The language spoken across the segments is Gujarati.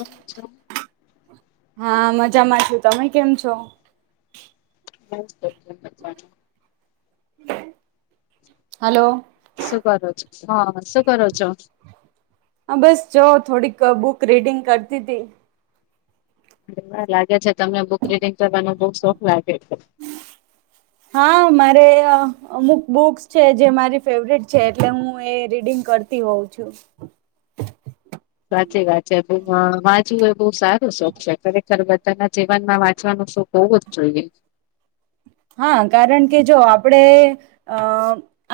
અચ્છા હા મજામાં છુ તમે કેમ છો મજામા હલો શું કરો છો હા શું કરો છો હા બસ જો થોડીક બુક રીડિંગ કરતી હતી એરેવા લાગે છે તમને બુક રીડિંગ કરવાનો બઉ શોખ લાગે છે [inaudible] હા મારે અમુક બુક્સ છે જે મારી ફેવરેટ છે એટલે હું એ રીડિંગ કરતી હોઉ છું સાચી વાત છે વાચવું એ બહ સારો શોખ છે ખરે ત બધાના જીવનમાં વાંચવાનું શોખ હોવું જ જોઈએ હા કારણ કે જો આપડે અ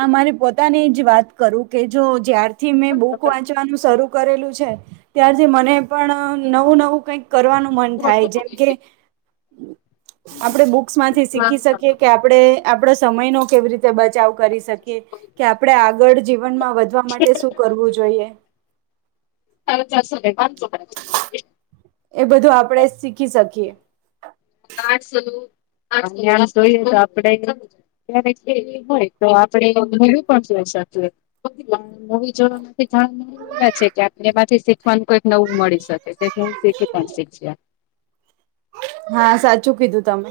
આ મારી પોતાની જ વાત કરું કે જો જાર થી મેં બુક વાંચવાનું શરૂ કરેલું છે ત્યારથી મને પણ નવું નવું કઈક કરવાનું મન થાય જેમ કે આપડે બુક શકી કે આપણે આપ સમય નો કેવી રીતે બચાવ કરી શકીએ કે આપણે આગળ જીવ જીવનમાં વધવા માટે શું કરવું જોઈએ તાર ચારસો પાંચસો કાપી નાખજે એ બધું આપણેે શીખી શકીએ આસોસો આપડે નુ કયારે હોય તો આપડે નવી પણ જોઈ શ પણ મુવી જોવા માંથી જાણ મળે છે કે આપને એમાંથી શીખવાનું કઈક નવું મળી શકે જેથી હું શીખી પણ શીખશે હા સાચું કીધું તમે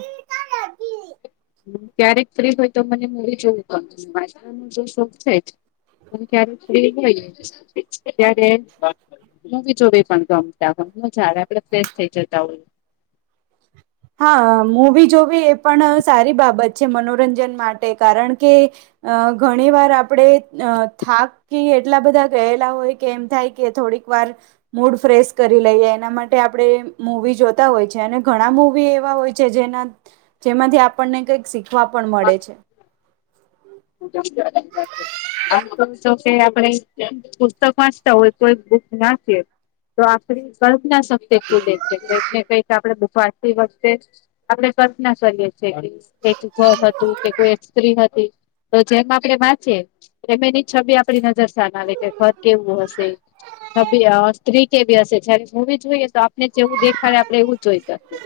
હ ક્યારેક ફ્રી હોય તો મને મૂવી જવું ગમે જોવું ગમે વાંચવા નુ શોખ પણ છે જ હ ક્યારે ફ્રી હોયે તો એમ પણ મૂવી જોવી પણ ગમતા હોયે આપડે ફ્રેશ થઈ જતા હો હા મૂવી જોવી એ પણ સારી બાબત છે મનોરંજન માટે કારણ કે અ ઘણી વાર આપણેે અ થાક કે એટલા બધા ગયેલા હોય કે એમ થાય કે થોડીક વાર મૂડ ફ્રેશ કરી લઈએ એના માટે આપણે મૂવી જોતા હોય છે અને ઘણા મુવી એવા હોય છે જેના જેમાંથી આપણને કઈક શીખવા પણ મળે છે તો કે આપણે પુસ્તક વાંચતા હોય કોઈ બુક નાખી તો આપડી કલ્પના શક્તિ ખુલે છે કઈક ને કઈક આપડે [unintelligible] વખતે આપડે કલ્પના કરીએ છીએ કે એક ઘર હતું કે કોઈ એક સ્ત્રી હતી તો જેમ આપડે વાંચીએ એમ એની છબી આપડી નજર સામે આવે કે ઘર કેવું હશે ી સ્ત્રી કેવી હશે જયારે મુવી જોઈએ તો આપને જેવું દેખાડે આપડે એવું જોઈ શકીએ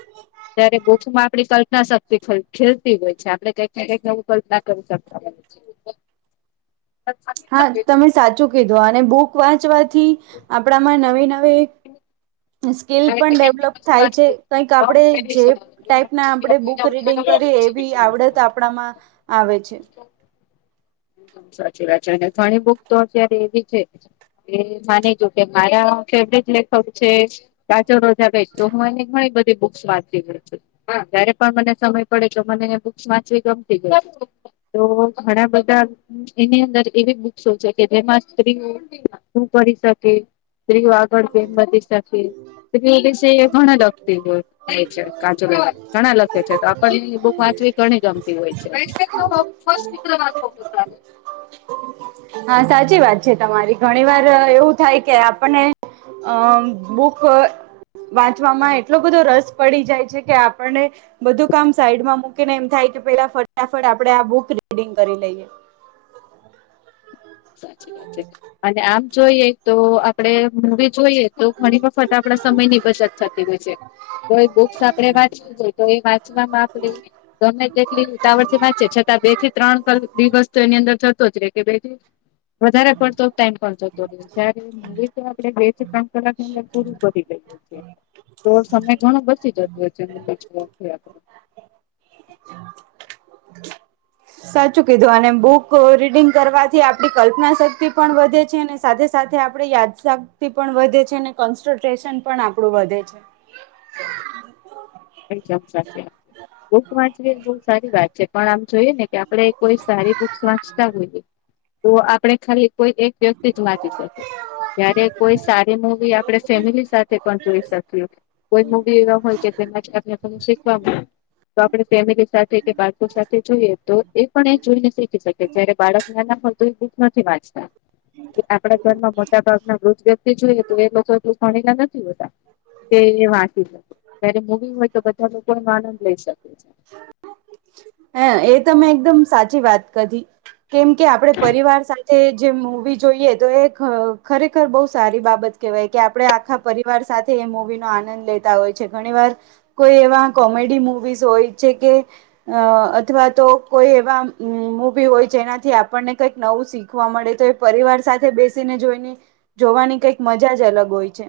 ત્યારે બુક માં આપડી કલ્પના શક્તિ ખેલતી હોય છે આપડ કંઈક ને કંઈક નવું કલ્પના કરી શકએ [inaudible] હા તમે સાચું કીધું અને બુક વાંચવાથી આપણામાં નવી નવી સ્કીલ પણ ડેવલોપ થાય છે કઈક આપણેે જે ટાઈપ ના આપણે બુક બુક રીડિંગ કરી એવી આવડત આપણામાં આવે છે સાચી વાત છે અને ઘણી બુક તો અત્યારે એવી છે એ માનીજુ કે મારા ફેવરેટ લેખક છે કાચો રોજા બે તો હું એ ઘણી બધી બુક્સ વાંચી પ છું જયારે પણ મને સમય પડે તો મને બુક્સ વાચવી ગમતી જ હોય છે તો ઘણા બધા એની અંદર એવી બુક્સો છે કે જેમાં સ્ત્રીઓ શું કરી શકે સ્ત્રીઓ આ આગળ કવમ વધી શકે ઘણા લખતી હો છે કાચું ઘણા લખે છે તો આપણને બુક વાંચવી ગ ગણી ગમતી હોય છે હા સાચી વાત છે તમારી ઘણી વાર એવું થાય કે આપણને અ બુક વાંચવામાં એટલો બધો રસ પડી જાય છે કે આપણને બધું કામ સાઈડમાં મૂકીને એમ થાય કે પેલા ફટાફટ આપડે આ બુક રીડિંગ કરી લઈએ સાચી વાત છે અને આમ જોઈએ તો આપડે મુવી જોઈએ તો ઘણી વખત આપણા સમયની બચત થતી હોય છે કોઇ બુક્સ આપેણે વાંચવવી જોઈ તો કોઇ વાંચવામાં આપણે ગમે તેટલી ઉટાવર થી વાંચી છતાં બે થી ત્રણ દિવસ તો એની અંદર જતો જ રે કે [unintelligible] વધારે પડતો ટાઈમ પણ જતો રહે ત્યારે એ તો આપડે બે થી ત્રણ કલાક ની અંદર શુરુ કરી દઈએ છીએ તો સમય ઘણો બછી જતો છે સાચું કીધું અને બુક રીડિંગ કરવાથી આપડી કલ્પના શક્તિ પણ વધે છે અને સાથે સાથે આપડે યાદશાગથી પણ વધે છે અને કોન્સન્ટ્રેશન પણ આપણું વધે છે મ સાચી વાત બુક વાંચવી બહ સારી વાત છે પણ આમ જોઈએ ને કે આપણે કોઈ સારી બુક્સ વાંચતા હોઈએ તો આપણે ખાલી કોઈ એક વ્યક્તિ જ વાંચી શકે કય્યારે કોઈ સારી મુવી આપણે ફેમિલી સાથે પણ જોઈ શકીએ કોઈ મુવી એવા હોય કે એ ત શીખવાનું તો આપણે ફેમિલી સાથે કે બાળકો સાથે જોઈએ તો એ પણ એ જોઈને શીખી શકે જયારે બાળક ના ના પણ તો દુઃખ નથી વાંચતા આપડા ઘરમાં મોટા ભાગના વૃદ્ધ વ્યક્તિ જોઈએ તો એ લોકો. ભણીલા નથી હોતા તે એ વાંચી. ત્યારે મુવી હોય તો બધા લોકોમાં આનંદ લઈ શકે છે. હ એ તમે એકદમ સાચી વાત કી કેમ કે આપડે પરિવાર સાથે જે મુવી જોઈએ તો એ ખરેખર બહુ સારી બાબત કેહેવાય કે આપડે આખા પરિવાર સાથે એ મૂવી નો આનંદ લેતા હોય છે ઘણી વાર કોઈ એવા કોમેડી મુવીઝ હોય છે કે અ અથવા તો કોઈ એવા મુવી હોય જેનાથી આપણને કઈક નવું શીખ ખવા મળે તો એ પરિવાર સાથે બેસીને જોઈને જોવાની કઈક મજા જ અલગ હોય છે.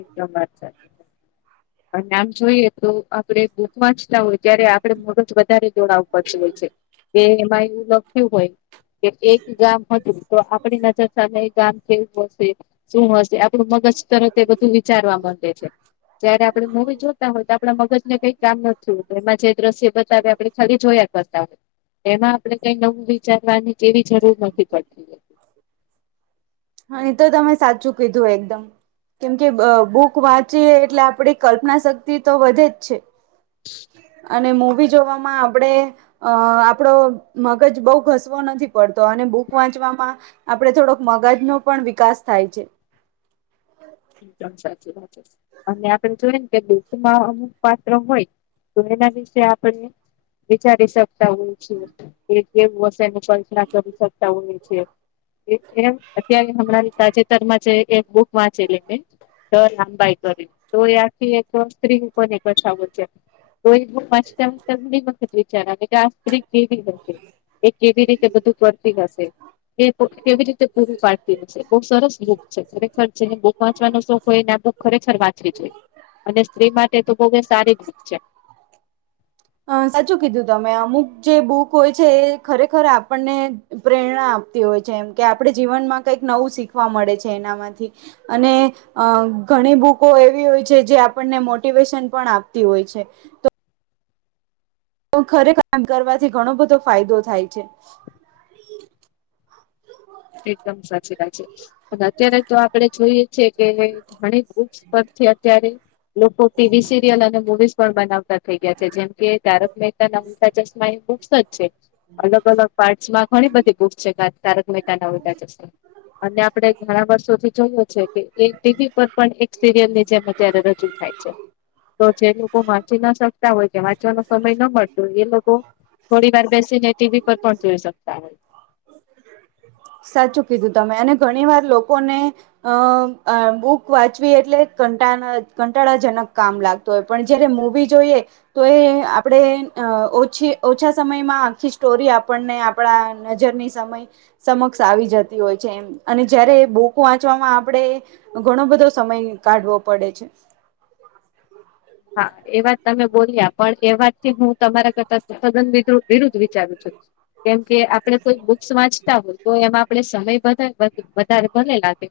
એકદમ વાત સાચી અને આમ જોઈએ તો આપડે વાચતા હોય ત્યારે આપડે થોડુક વધારે દોડાવ [unintelligible] પછ હોય છે એ એમાં એવું લખ્યું હોય કે એક ગામ હતું તો આપડી નજર સામે ગામ કેવું હશે શું હશે આપડું મન બસ તરત તે બધું વિચારવા માંડે છે. જયારે આપડણે મુવી જોતા હોય તો આપડા મગજ ને કઈક કામ નથી હોતું એમાં જે દ્રશ્ય બતાવે આપણે ખાલી જોયા કર બતાવે એમાં આપણે કઈ નવું વિચારવાની કેવી જરૂર નથી પડતી હો. હ એ તો તમે સાચું કીધું એકદમ. કેમકે બુક વાંચીએ એટલે આપણે કલ્પના શક્તિ તો વધે જ છે.. [inaudible] અને મવી જોવામાં આપડે અ આપડો મગજ બહુ ઘસવો નથી. પડતો અને બુક વાંચવામાં આપડ થોડોક મગજનો પણ વિકાસ થાય છે. એકદમ સાચી વાત. અને આપણે જોય ને કે બૂકમાં અમુક પાત્ર હોય તો એના વિશે આપણને. વિચારી શકતા હોય છે એ કેવું હશે એની કલ્પના કરી શકતા હોય છે. એમ અત્યારે હમણાં તાજેતર માં છે એક બુક વાચ ચીને તો લાંબાઈ કરી તો એ આખી એક સ્ત્રી [unintelligible] એકછા છે. તો એક બૂક વાચતા [unintelligible] મી બખત વિચાર આવે. આ સ્ત્રી કેવી હશે એ કેવી રીતે બધું કરતી હશે એ. કેવી રીતે પૂરું પાડતી હશે બહુ સરસ બુક છે ખરેખર. જેને બૂક વાંચવાનો શોખ હોય ને એને તો ખરેખર વાંચવી જોઈએ. અને સ્ત્રી માટે તો બહુ એ સારી બૂક છે. અ સાચું કીધું તમે અમુક જે બુક હોય છે એ ખરેખર આપણને. પ્રેરણા આપતી હોય છે એમ કે આપણે જીવનમાં કંઈક નવું શીખવા મળે છે એનામાંથી. અને. અ ઘણી બુકો એવી હોય છે જે આપણને મોટિવેશન પણ આપતી હોય છે. પણ ખરે કામ કરવાથી ઘણો બધો ફાયદો થાય છે. એકદમ સાચી વાત છે. અને અત્યારે તો આપડે જોઈએ છેએ કેણી પરથી અત્યારે. લોકો ટીવી સિરિયલ અને મવીઝ પણ બનાવતા. થઈ ગયા છે જેમ કે તારક મહેતા ના ઉલટા ચશ્મા એ બુક્સ જ છે અલગ અલગ. પાર્ટ્ માં ઘણી બધી બુક છે તારક મહેતા ના ઉલ્ટા ચશ્મા અને આપડે ઘણા વર્ષોથી જોયું છે કે એ ટીવી પર પણ એક સિરિયલ ની જેમ. અયારે રજૂ થાય છે. તો જે લોકો વાંચી ના શકતા હોય કે વાંચવાનો સમય ના મળતો એ લોકો. થોડી વાર બેસી ને ટીવી પર પણ જોઈ શકતા હોય. સાચું કીધું તમે અને ઘણી વાર લોકોને. અ બુક વાંચવી એટલે કંટા કંટાળાજનક કામ લાગત. તોય પણ જયારે મૂવી જોઈએ. તો એ આપણેે ઓછી ઓછા સમયમાં આખી સ્ટોરી આપણને. આપણા નજરની સમય. સમક્ષ આવી જતી હોય છે એ અને જયારે બોક વાંચવામાં આપણે. ઘણો બધો સમય કાઢવો પડે છે. હા એ વાત તમે. બોલ્યા પણ એ વાતથી હું તમારા કરતા સદન વિરુદ્ધ વિચારું છું. કેમ કે આપડે કોઈ બુક્સ વાંચતા હોય તો એમાં આપડે સમય વધારે ભલે લાગે.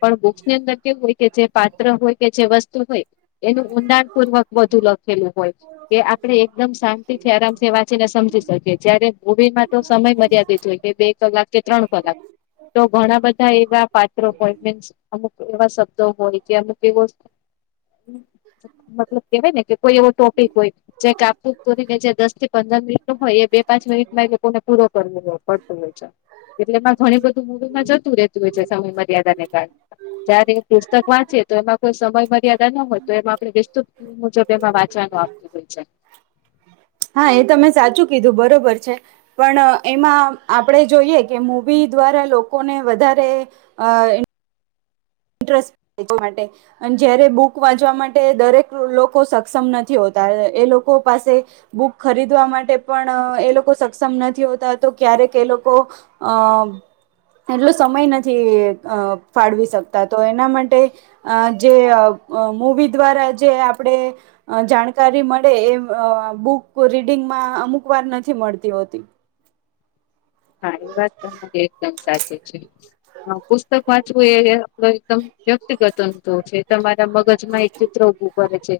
પણ બુક્સ ની અંદર કેવું હોય કે જે પાત્ર હોય કે જે વસ્તુ હોય એનું ઊડાણ. પૂર્વક બુ લખેલું હોય કે આપણે એકદમ શાંતિ થી આરામ વાંચીને સમજી શકીએ જય્યારે. મવીમાં તો સમય મર્યાદિત હોય કે બે કલાક કે ત્રણ કલાક. તો ઘણા બધા એવા પાત્રો હોય અમુક એવા શબ્દો હોય કે અમુક એવો. મતલબ કેહેવાય ને કે કોઈ એવો ટોપિક હોય. જે કપુરીને જે દસ થી પંદર મિનિટ ન હોય એ બે પાંચ મિનિટમાં એ લોકોને પૂરો કરવ પડતો હોય છે. એટલેમાં ઘણી બધું મવીમાં જતું ર રહેતું હોય છે સમય મર્યાદા ને કારણે. જયારે એ પુસ્તક વાંચે તો એમાં કોઈ સમય મર્યાદા ન હોય તો એમાં આપણે મુજબ એમાં વાંચવાનો આપ્યું. હા એ તમે સાચું કીધું બરોબર છે. પણ એમાં આપણે જોઈએ કે મૂવી દ્વારા લોકોને વધારે આ એ ટ્રસ્ટ [unintelligible] માટે અને જયારે બુક વાંચવા માટે દરેક લોકો સક્ષમ નથી હોતા એ લોકો પાસે બુક ખરીદવા માટે પણ એ લોકો સક્ષમ નથી હોતા તો ક્યારેક એ લોકો અ એટલો સમય નથી અ ફાળવી શક તો એના માટે અ જે મવી દ્વારા જે આપણે જાણકારી મળે એ બુક રીડિંગમાં અમુક વાર નથી મળતી હોતી હા એ વાત તમારી એકદમ સાચી છે પુસ્તક વાંચવું એ તો એકદમ વ્યક્તિગત અંત છે તમારા મગજમાં એક ચિત્ર ઉભું કરે છે.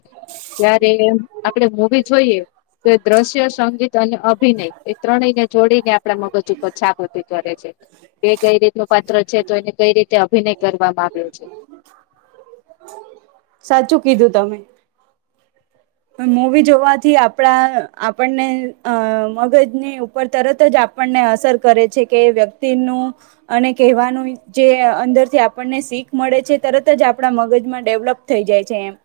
જય્યારે આપડે મુવી જોઈએ. તો દ્રશ્ય સંગીત અને અભિનય એ ત્રણેયને જોડીને આપણે મગજ છાપ ઉભી કરે છે. એ કઈ રીત ન પાત્ર છે તો એને કઈ રીતે અભિનય કરવામાં આવ્યો છે. સાચું કીધું તમે. મુવી જોવાથી આપણા આપણને અ મગજની ઉપર તરત જ આપણને અસર કરે છે કે વ્યક્તિનું અને કહેવાનું જે અંદરથી આપણને શીખ મળે છે તરત જ આપણા મગજમાં ડેવલપ થઈ જાય છે એમ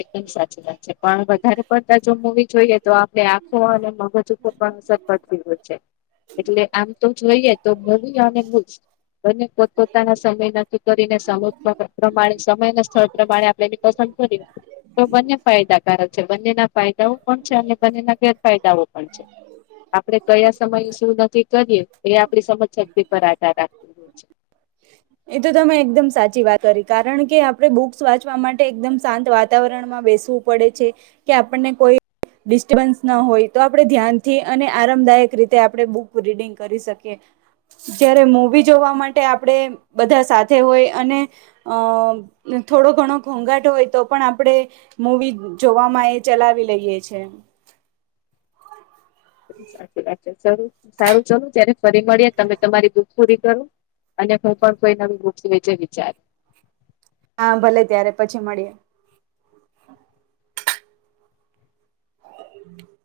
એકદમ સાચી વાત છે પણ વધારે પડતા જો મુવી જોઈએ તો આપડણે આખો અને મગજ ઉપર પણ અસર પડતી હોય છે. એટલે આમ તો જોઈએ તો મુવી અને બૂક્સ બંને પોતપોતાના સમયના કરીને સમ પ્રમાણે સમય ના સ્થળ પ્રમાણે આપણે એને પસંદ કરીએ તો બંને ફાયદાકારક છે બંનેના ફાયદાઓ પણ છે અને બંનેના ગેરફાયદાઓ પણ છે. આપડણે કયા સમયે શું નક્કી કરીએે એ આપણી સમજ શક્તી પર આધાર રાખતી હોય છે. એ તો તમે એકદમ સાચી વાત કરી કારણ કે આપડણે બુક્સ વાંચવા માટે એકદમ શાંત વાતાવરણમાં બેસવું પડે છે કે આપણને કોઈ ડિસ્ટબન્સ ના હોય તો આપણે ધ્યાનથી અને આરામદાયક રીતે આપણે બુક રીડિંગ કરી શકીએ જયારે મુવી જોવા માટે આપણેે બધા સાથે હોય અને અ થોડો ઘણો ઘોંઘાટ હોય તો પણ આપણે મૂવી જોવામાં એ ચલાવી લઈએ છે. સાચી વાત છે સારું ચાલ જયારે ફરી મળ્યા તમે તમારી બુક પૂરી કરો. અને હું પણ કોઈ નવી બુક્સ વિશે વિચાર હા ભલે ત્યારે પછી મળીએ. [inaudible]